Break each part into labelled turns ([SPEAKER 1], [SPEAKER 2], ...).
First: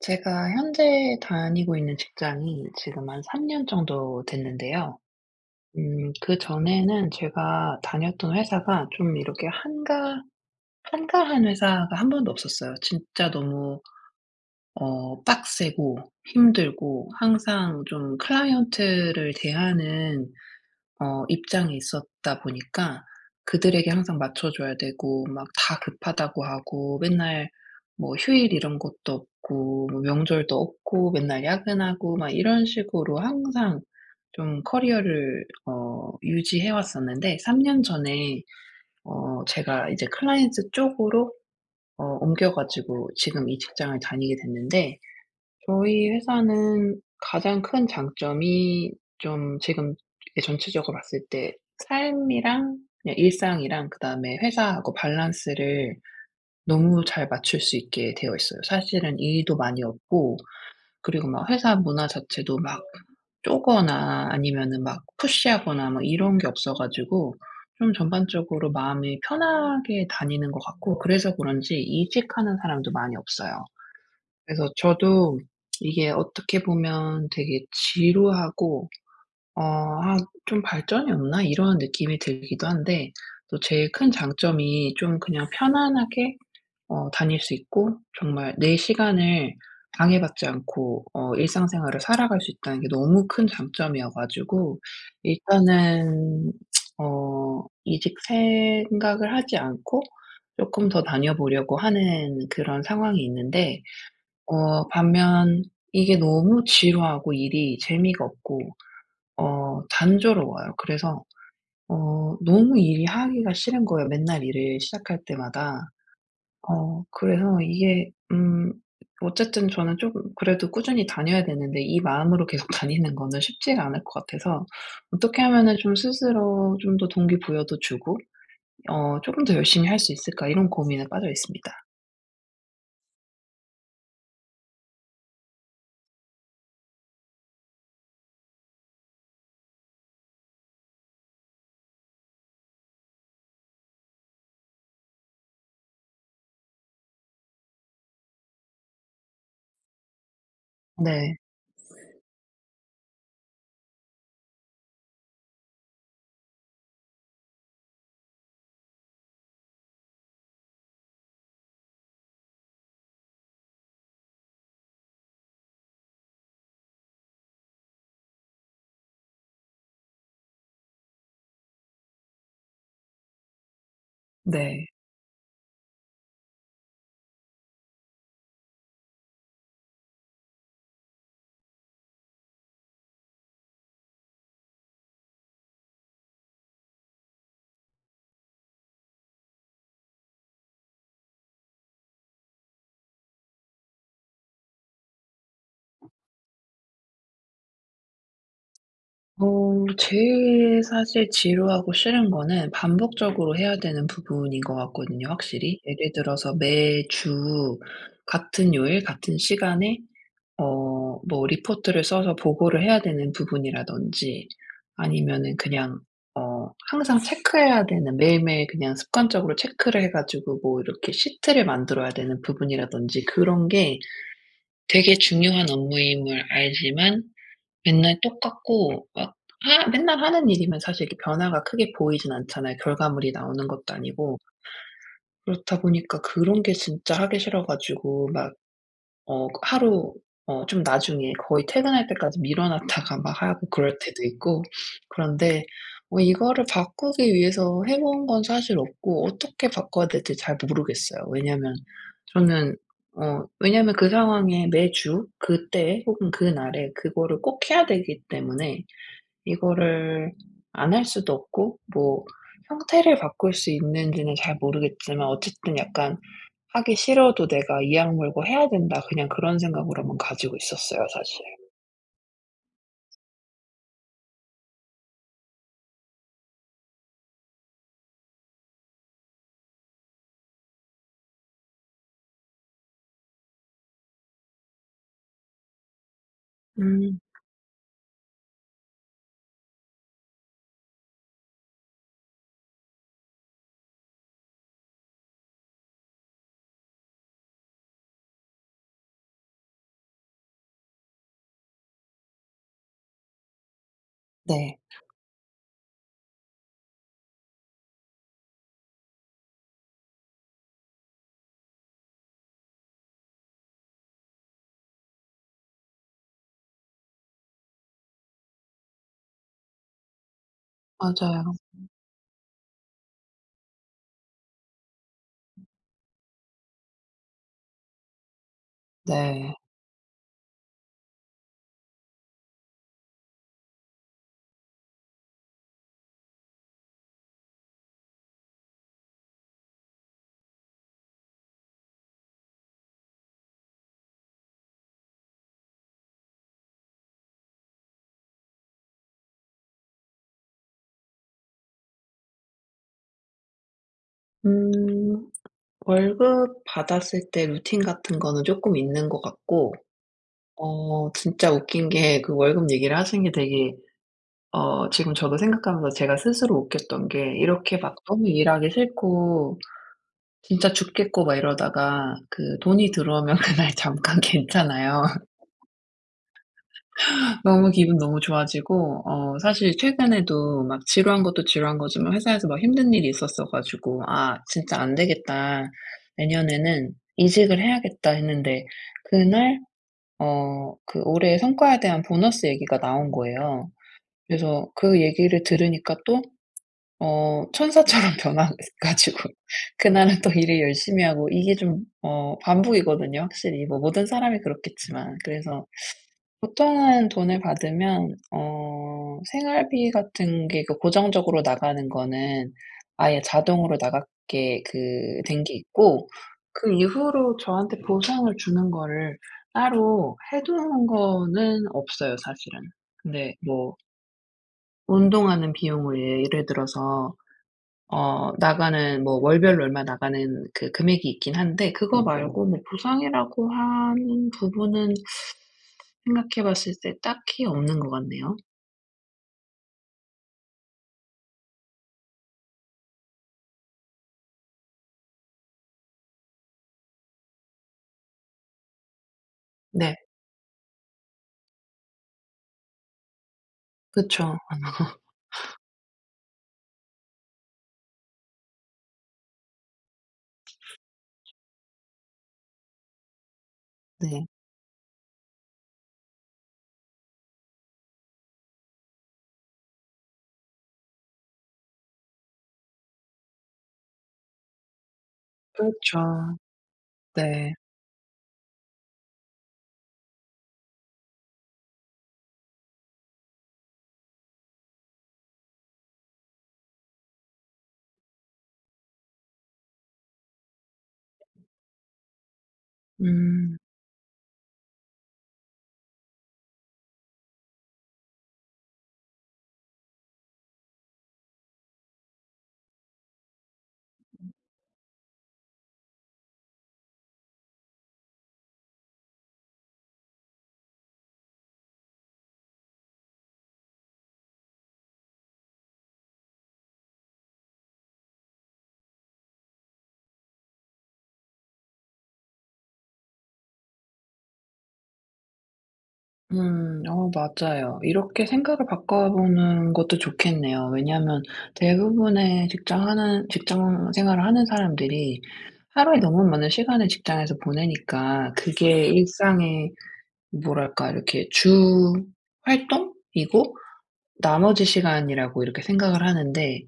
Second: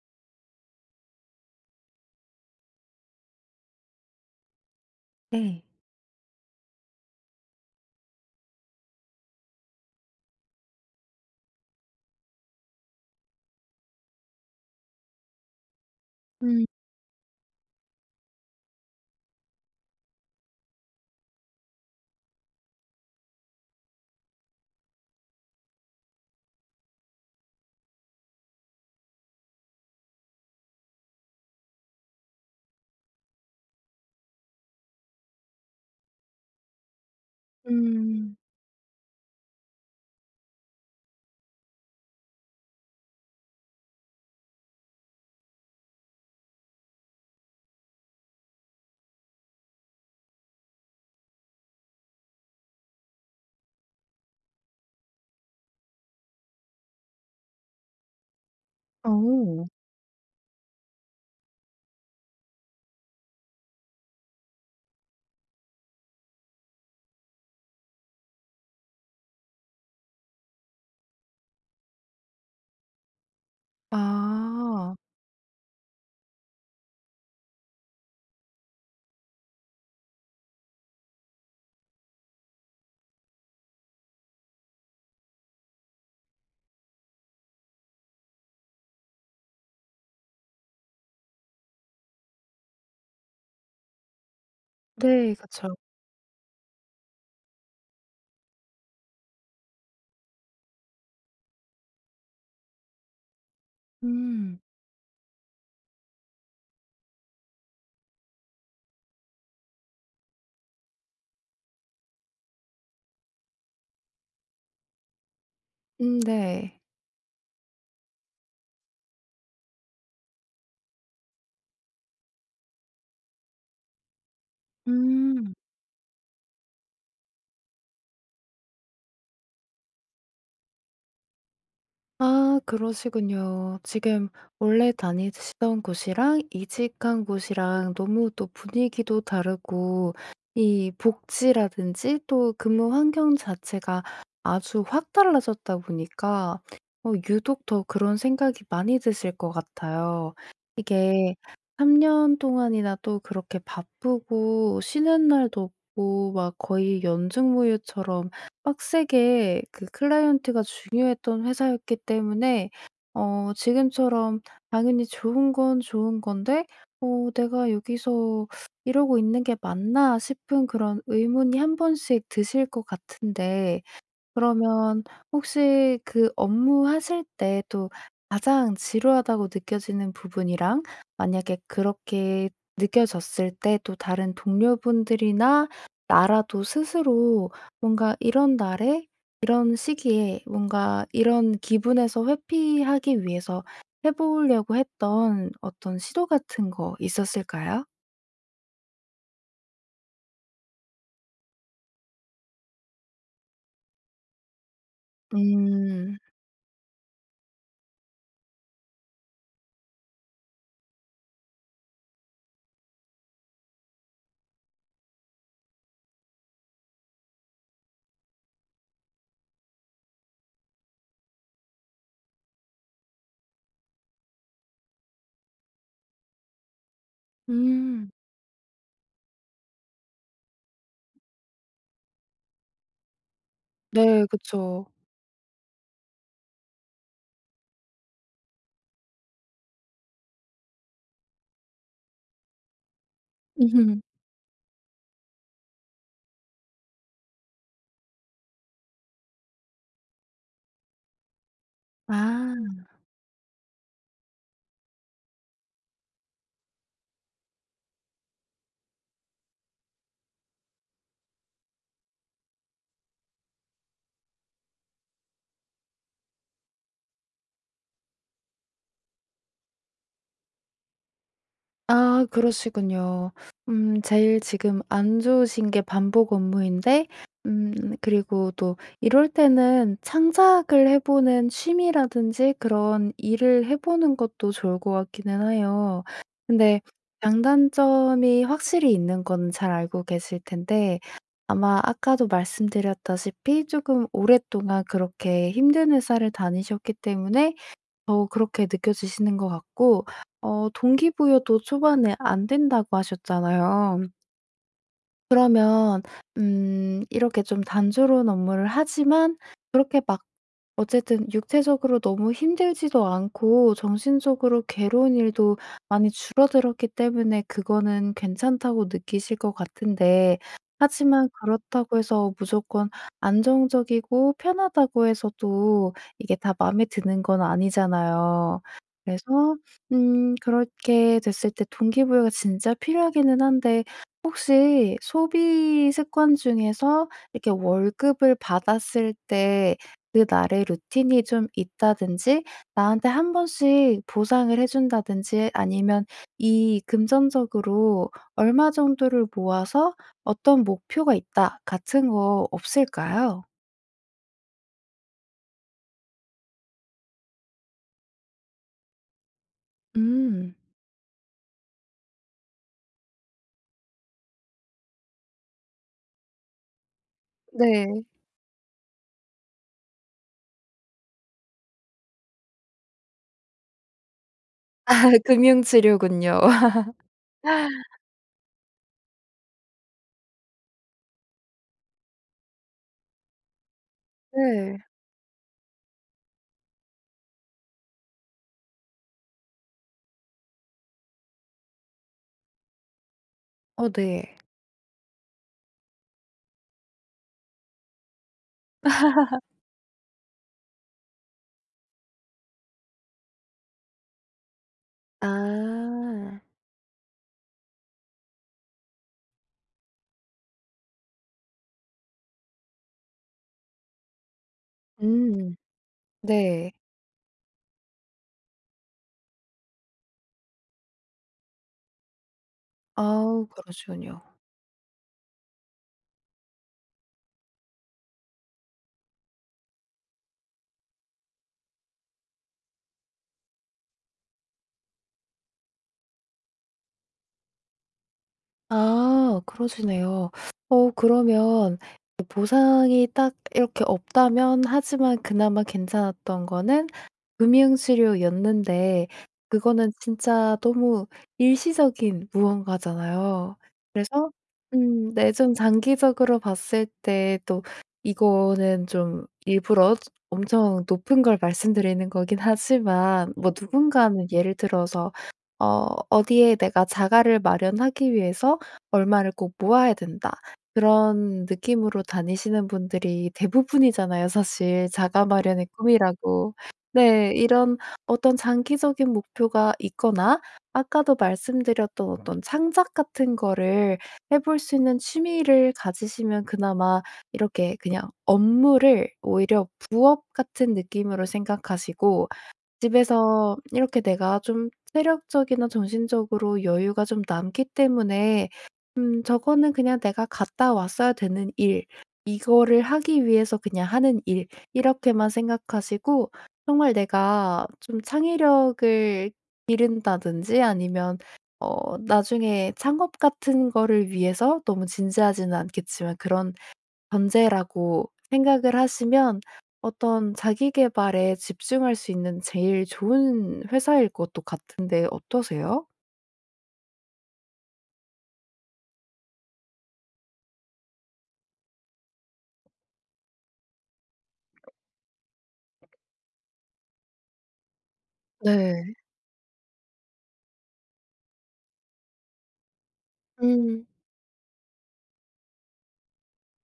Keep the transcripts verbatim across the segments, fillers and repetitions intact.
[SPEAKER 1] 제가 현재 다니고 있는 직장이 지금 한 삼 년 정도 됐는데요.
[SPEAKER 2] 네.
[SPEAKER 1] 음 그전에는 제가 다녔던 회사가 좀 이렇게 한가 한가한 회사가 한 번도 없었어요. 진짜 너무 어 빡세고
[SPEAKER 2] 음
[SPEAKER 1] 힘들고, 항상 좀 클라이언트를 대하는 어 입장이 있었다 보니까 그들에게 항상 맞춰줘야 되고, 막 다 급하다고 하고, 맨날 뭐 휴일 이런 것도 없고, 뭐 명절도 없고, 맨날 야근하고 막 이런 식으로 항상 좀 커리어를 어 유지해 왔었는데, 삼 년
[SPEAKER 2] 음.
[SPEAKER 1] 전에 어 제가 이제 클라이언트 쪽으로 어 옮겨 가지고 지금 이 직장을 다니게 됐는데, 저희 회사는 가장 큰 장점이 좀, 지금 전체적으로 봤을 때 삶이랑 그냥 일상이랑 그다음에 회사하고 밸런스를 너무 잘 맞출 수 있게 되어 있어요. 사실은 일도
[SPEAKER 2] 어.
[SPEAKER 1] 많이 없고, 그리고 막 회사 문화 자체도 막 쪼거나 아니면은 막 푸시하거나 막 이런 게 없어 가지고 좀 전반적으로 마음이 편하게 다니는 것 같고, 그래서 그런지 이직하는 사람도 많이 없어요. 그래서
[SPEAKER 2] 아.
[SPEAKER 1] 저도 이게 어떻게 보면 되게 지루하고, 어 '아, 좀 발전이 없나?' 이런 느낌이 들기도 한데, 또 제일 큰 장점이 좀 그냥 편안하게 어 다닐 수 있고, 정말 내 시간을 방해받지 않고 어 일상생활을 살아갈 수 있다는 게 너무 큰 장점이어 가지고,
[SPEAKER 2] 네. 그쵸.
[SPEAKER 1] 일단은 어 이직 생각을 하지 않고 쪼끔 더 다녀 보려고 하는 그런 상황이 있는데,
[SPEAKER 2] 음.
[SPEAKER 1] 어 반면 이게 너무 지루하고 일이 재미가 없고 어 단조로워요. 그래서 어 너무 일이 하기가 싫은 거예요, 맨날 일을 시작할 때마다.
[SPEAKER 2] 음 네.
[SPEAKER 1] 어 그래서 이게 음 어쨌든 저는 조금 그래도 꾸준히 다녀야 되는데, 이 마음으로 계속 다니는 거는 쉽지가 않을 것 같아서, '어떻게
[SPEAKER 2] 음.
[SPEAKER 1] 하면은 좀 스스로 좀 더 동기부여도 주고 어 조금 더 열심히 할 수 있을까?' 이런 고민에 빠져 있습니다.
[SPEAKER 2] 아 그러시군요. 지금 원래 다니시던 곳이랑 이직한 곳이랑 너무 또 분위기도 다르고 이 복지라든지 또 근무 환경 자체가 아주 확 달라졌다 보니까 어 유독 더 그런 생각이 많이 드실 것 같아요. 이게
[SPEAKER 1] 네.
[SPEAKER 2] 삼 년 동안이나 또 그렇게 바쁘고 쉬는 날도 없고 막 거의 연중무휴처럼 빡세게 그 클라이언트가 중요했던 회사였기 때문에 어 지금처럼 당연히 좋은 건 좋은 건데 '어 내가 여기서 이러고 있는 게 맞나?' 싶은 그런 의문이 한 번씩 드실 것 같은데
[SPEAKER 1] 네.
[SPEAKER 2] 그러면 혹시 그 업무하실 때 또 가장 지루하다고 느껴지는 부분이랑 만약에 그렇게 느껴졌을 때 또 다른 동료분들이나 나라도 스스로 뭔가 이런 날에 이런 시기에 뭔가 이런 기분에서 회피하기 위해서 해 보려고 했던 어떤 시도 같은 거 있었을까요?
[SPEAKER 1] 어 제일 사실 지루하고 싫은 거는 반복적으로 해야 되는 부분인 것 같거든요, 확실히. 예를
[SPEAKER 2] 음.
[SPEAKER 1] 들어서 매주 같은 요일 같은 시간에 어 뭐 리포트를 써서 보고를 해야 되는 부분이라든지, 아니면은 그냥 어 항상 체크해야 되는, 매일매일 그냥 습관적으로 체크를 해 가지고 뭐 이렇게 시트를 만들어야 되는 부분이라든지, 그런 게 되게 중요한 업무임을 알지만
[SPEAKER 2] 음.
[SPEAKER 1] 맨날 똑같고, 막 하 맨날 하는 일이면 사실 이렇게 변화가 크게 보이진 않잖아요, 결과물이 나오는 것도
[SPEAKER 2] 네.
[SPEAKER 1] 아니고.
[SPEAKER 2] 그쵸.
[SPEAKER 1] 그렇다 보니까 그런 게 진짜 하기 싫어 가지고, 막 어 하루, 어 좀 나중에 거의 퇴근할 때까지 미뤄 놨다가 막 하고 그럴 때도 있고. 그런데 어 이거를 바꾸기 위해서 해본 건 사실 없고, 어떻게 바꿔야 될지 잘 모르겠어요. 왜냐면
[SPEAKER 2] 아.
[SPEAKER 1] 저는 어 왜냐면 그 상황에 매주 그때에 혹은 그날에 그거를 꼭 해야 되기 때문에, 이거를 안 할 수도 없고, 뭐 형태를 바꿀 수 있는지는 잘 모르겠지만, 어쨌든 약간 '하기 싫어도 내가 이 악물고 해야 된다.' 그냥 그런 생각으로만 가지고 있었어요, 사실.
[SPEAKER 2] 아 그러시군요. 음 제일 지금 안 좋으신 게 반복 업무인데 음 그리고 또 이럴 때는 창작을 해 보는 취미라든지 그런 일을 해 보는 것도 좋을 것 같기는 해요. 근데
[SPEAKER 1] 음.
[SPEAKER 2] 장단점이 확실히 있는 건 잘 알고 계실 텐데 아마 아까도 말씀드렸다시피 조금 오랫동안 그렇게 힘든 회사를 다니셨기 때문에 어 그렇게 느껴지시는 것 같고 어 동기부여도 초반에 안 된다고 하셨잖아요.
[SPEAKER 1] 네.
[SPEAKER 2] 그러면 음 이렇게 좀 단조로운 업무를 하지만 그렇게 막 어쨌든 육체적으로 너무 힘들지도 않고 정신적으로 괴로운 일도 많이 줄어들었기 때문에 그거는 괜찮다고 느끼실 것 같은데 하지만
[SPEAKER 1] 맞아요.
[SPEAKER 2] 그렇다고 해서 무조건 안정적이고 편하다고 해서 또 이게 다 마음에 드는 건 아니잖아요.
[SPEAKER 1] 네.
[SPEAKER 2] 그래서 음 그렇게 됐을 때 동기부여가 진짜 필요하기는 한데 혹시 소비 습관 중에서 이렇게 월급을 받았을 때 그 날의 루틴이 좀 있다든지 나한테 한 번씩 보상을 해 준다든지 아니면 이 금전적으로 '얼마 정도를 모아서 어떤 목표가 있다.' 같은 거 없을까요?
[SPEAKER 1] 음 월급 받았을 때 루틴 같은 거는 조금 있는 것 같고,
[SPEAKER 2] 음.
[SPEAKER 1] 어 진짜 웃긴 게, 그 월급 얘기를 하신 게 되게, 어 지금 저도 생각하면서 제가 스스로 웃겼던 게, 이렇게 막
[SPEAKER 2] 네.
[SPEAKER 1] 너무 일하기 싫고 진짜 죽겠고 막 이러다가 그 돈이 들어오면 그날 잠깐 괜찮아요.
[SPEAKER 2] 금융치료군요.
[SPEAKER 1] 너무 기분 너무 좋아지고, 어 사실 최근에도 막 지루한 것도 지루한 거지만, 회사에서 막 힘든 일이 있었어 가지고 '아, 진짜
[SPEAKER 2] 네.
[SPEAKER 1] 안 되겠다. 내년에는 이직을 해야겠다.' 했는데, 그날 어 그 올해의 성과에 대한 보너스 얘기가 나온 거예요.
[SPEAKER 2] 어 네.
[SPEAKER 1] 그래서 그 얘기를 들으니까 또 어 천사처럼 변화 가지고 그날은 또 일을 열심히 하고, 이게 좀 어 반복이거든요, 확실히. 뭐 모든 사람이 그렇겠지만. 그래서
[SPEAKER 2] 아.
[SPEAKER 1] 보통은 돈을 받으면 어 생활비 같은 게, 그 고정적으로 나가는 거는 아예 자동으로 나가게 그 된 게
[SPEAKER 2] 음.
[SPEAKER 1] 있고, 그
[SPEAKER 2] 네.
[SPEAKER 1] 이후로 저한테 보상을 주는 거를 따로 해 두는 거는 없어요, 사실은. 근데
[SPEAKER 2] 아우
[SPEAKER 1] 뭐
[SPEAKER 2] 그러시군요.
[SPEAKER 1] 운동하는 비용을 예를 들어서 어 나가는, 뭐 월별로 얼마 나가는 그 금액이 있긴 한데, 그거 말고 뭐 보상이라고 하는 부분은 생각해 봤을 때 딱히 없는 것 같네요.
[SPEAKER 2] 아 그러시네요. 어 그러면 보상이 딱 이렇게 없다면 하지만 그나마 괜찮았던 거는 금융수료였는데 그거는
[SPEAKER 1] 네.
[SPEAKER 2] 진짜 너무 일시적인 무언가잖아요. 그래서
[SPEAKER 1] 그쵸.
[SPEAKER 2] 음 네 좀 장기적으로 봤을 때 또 이거는 좀 일부러 엄청 높은 걸 말씀드리는 거긴 하지만 뭐
[SPEAKER 1] 네.
[SPEAKER 2] 누군가는 예를 들어서 어 '어디에 내가 자가를 마련하기 위해서 얼마를 꼭 모아야 된다.' 그런 느낌으로 다니시는 분들이 대부분이잖아요 사실 자가 마련의
[SPEAKER 1] 그렇죠.
[SPEAKER 2] 꿈이라고. 네.
[SPEAKER 1] 네.
[SPEAKER 2] 이런 어떤 장기적인 목표가 있거나 아까도 말씀드렸던 어떤 창작 같은 거를 해볼 수 있는 취미를 가지시면 그나마 이렇게 그냥 업무를 오히려 부업 같은 느낌으로 생각하시고 집에서
[SPEAKER 1] 음.
[SPEAKER 2] 이렇게 내가 좀 체력적이나 정신적으로 여유가 좀 남기 때문에 음 저거는 그냥 내가 갔다 왔어야 되는 일, 이거를 하기 위해서 그냥 하는 일 이렇게만 생각하시고 정말 내가 좀 창의력을 기른다든지 아니면 어 나중에 창업 같은 거를 위해서 너무 진지하지는 않겠지만 그런 전제라고 생각을 하시면 어떤 자기 계발에 집중할 수 있는 제일 좋은 회사일 것도 같은데 어떠세요?
[SPEAKER 1] 음. 어 맞아요. 이렇게 생각을 바꿔보는 것도 좋겠네요. 왜냐하면 대부분의 직장하는 직장 생활을 하는 사람들이 하루에 너무 많은 시간을 직장에서 보내니까, 그게
[SPEAKER 2] 네.
[SPEAKER 1] 일상의, 뭐랄까, 이렇게 주 활동이고 나머지 시간이라고 이렇게 생각을 하는데,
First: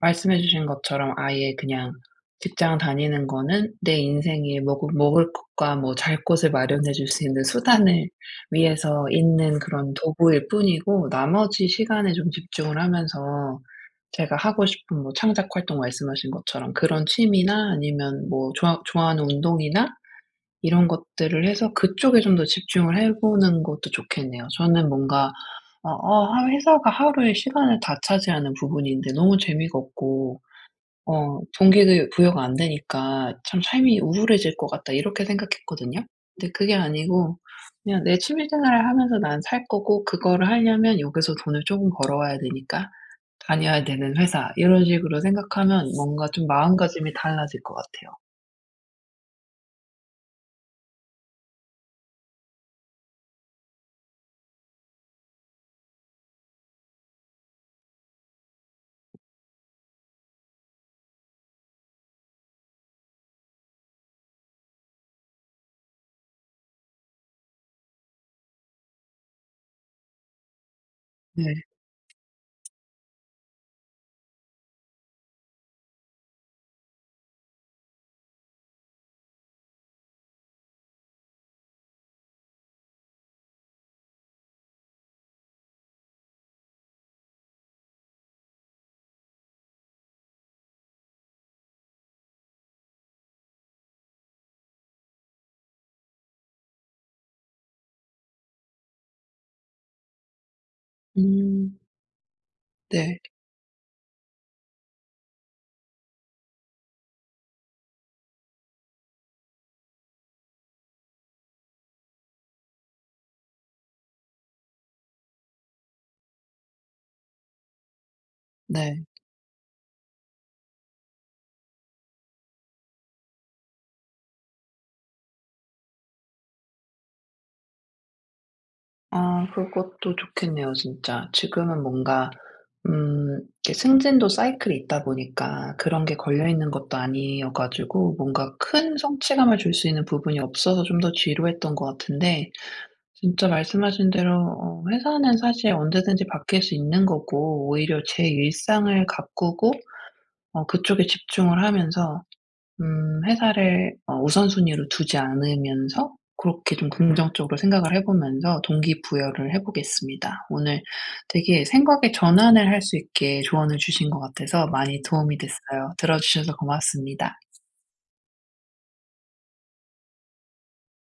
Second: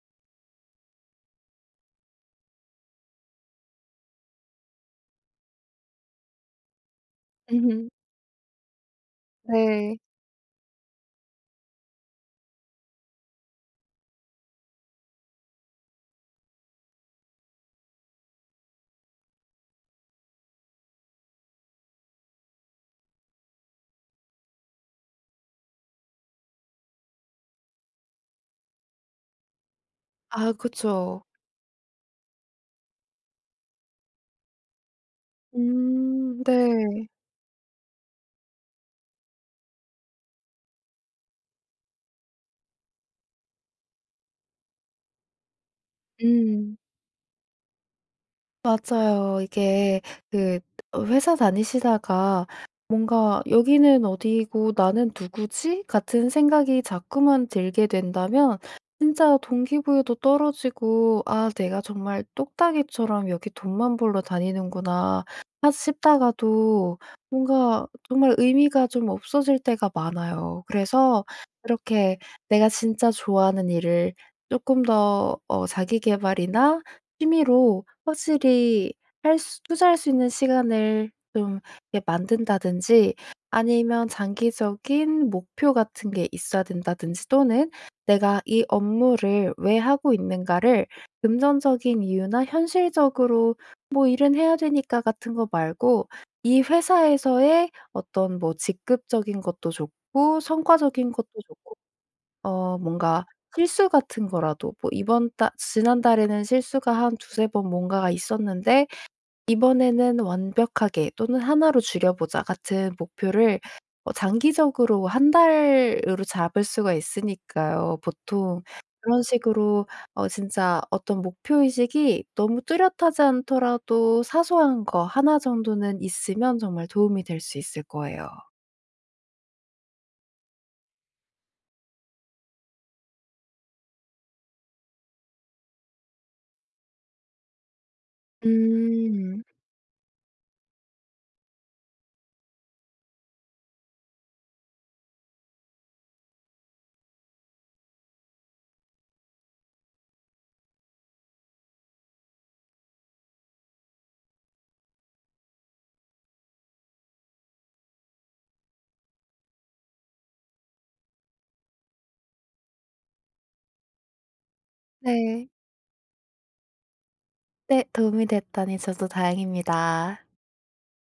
[SPEAKER 1] 말씀해 주신 것처럼 아예 그냥 직장 다니는 거는 내 인생에 먹을 먹을 것과 뭐 잘 곳을 마련해 줄 수 있는 수단을 위해서 있는 그런
[SPEAKER 2] 네.
[SPEAKER 1] 도구일 뿐이고, 나머지 시간에 좀 집중을 하면서 제가 하고 싶은 뭐 창작 활동, 말씀하신 것처럼 그런 취미나, 아니면 뭐 좋아 좋아하는 운동이나, 이런 것들을 해서 그쪽에 좀 더 집중을 해 보는 것도 좋겠네요. 저는 뭔가 어 어 하 회사가 하루에 시간을 다 차지하는 부분인데 너무 재미가 없고
[SPEAKER 2] 아 그쵸.
[SPEAKER 1] 어 동기가 부여가 안 되니까 '참, 삶이 우울해질 것 같다.' 이렇게 생각했거든요.
[SPEAKER 2] 음.
[SPEAKER 1] 근데 그게
[SPEAKER 2] 네.
[SPEAKER 1] 아니고 그냥 내 취미 생활을 하면서 난 살 거고, 그거를 하려면 여기서 돈을 조금 벌어와야 되니까 다녀야 되는 회사, 이런 식으로 생각하면 뭔가 좀
[SPEAKER 2] 음.
[SPEAKER 1] 마음가짐이 달라질 것 같아요.
[SPEAKER 2] 맞아요. 이게 그 어 회사 다니시다가 뭔가 '여기는 어디고 나는 누구지?' 같은 생각이 자꾸만 들게 된다면 진짜 동기부여도 떨어지고 '아 내가 정말 똑딱이처럼 여기 돈만 벌러 다니는구나.' 하 싶다가도 뭔가 정말 의미가 좀 없어질 때가 많아요. 그래서
[SPEAKER 1] 네.
[SPEAKER 2] 이렇게 내가 진짜 좋아하는 일을 조금 더 어 자기 개발이나 취미로 확실히 할 수 투자할 수 있는 시간을 좀 이렇게 만든다든지 아니면 장기적인 목표 같은 게 있어야 된다든지 또는 '내가 이 업무를 왜 하고 있는가를 금전적인 이유나 현실적으로 뭐 일은 해야 되니까.' 같은 거 말고 이 회사에서의 어떤 뭐 직급적인 것도 좋고 성과적인 것도 좋고
[SPEAKER 1] 음.
[SPEAKER 2] 어
[SPEAKER 1] 네.
[SPEAKER 2] 뭔가 실수 같은 거라도 뭐 이번 달 지난달에는 실수가 한 두세 번 뭔가가 있었는데 이번에는 '완벽하게 또는 하나로 줄여보자.' 같은 목표를 어 장기적으로 한 달으로 잡을 수가 있으니까요. 보통
[SPEAKER 1] 네.
[SPEAKER 2] 그런 식으로 어 진짜 어떤 목표 의식이 너무 뚜렷하지 않더라도 사소한 거 하나 정도는 있으면 정말 도움이 될 수 있을 거예요.
[SPEAKER 1] 아, 그것도 좋겠네요, 진짜. 지금은 뭔가 음 이렇게 승진도 사이클이 있다 보니까 그런 게 걸려 있는 것도 아니어 가지고, 뭔가 큰
[SPEAKER 2] 음.
[SPEAKER 1] 성취감을 줄 수 있는 부분이 없어서 좀 더 지루했던 것 같은데, 진짜 말씀하신 대로 어 회사는 사실 언제든지 바뀔 수 있는 거고, 오히려 제 일상을 가꾸고 어 그쪽에 집중을 하면서 음 회사를 어 우선순위로 두지 않으면서 그렇게 좀 긍정적으로 생각을 해 보면서 동기부여를 해 보겠습니다. 오늘 되게 생각의 전환을 할 수 있게 조언을 주신 것 같아서 많이 도움이
[SPEAKER 2] 네.
[SPEAKER 1] 됐어요. 들어 주셔서 고맙습니다.
[SPEAKER 2] 네. 도움이 됐다니 저도 다행입니다.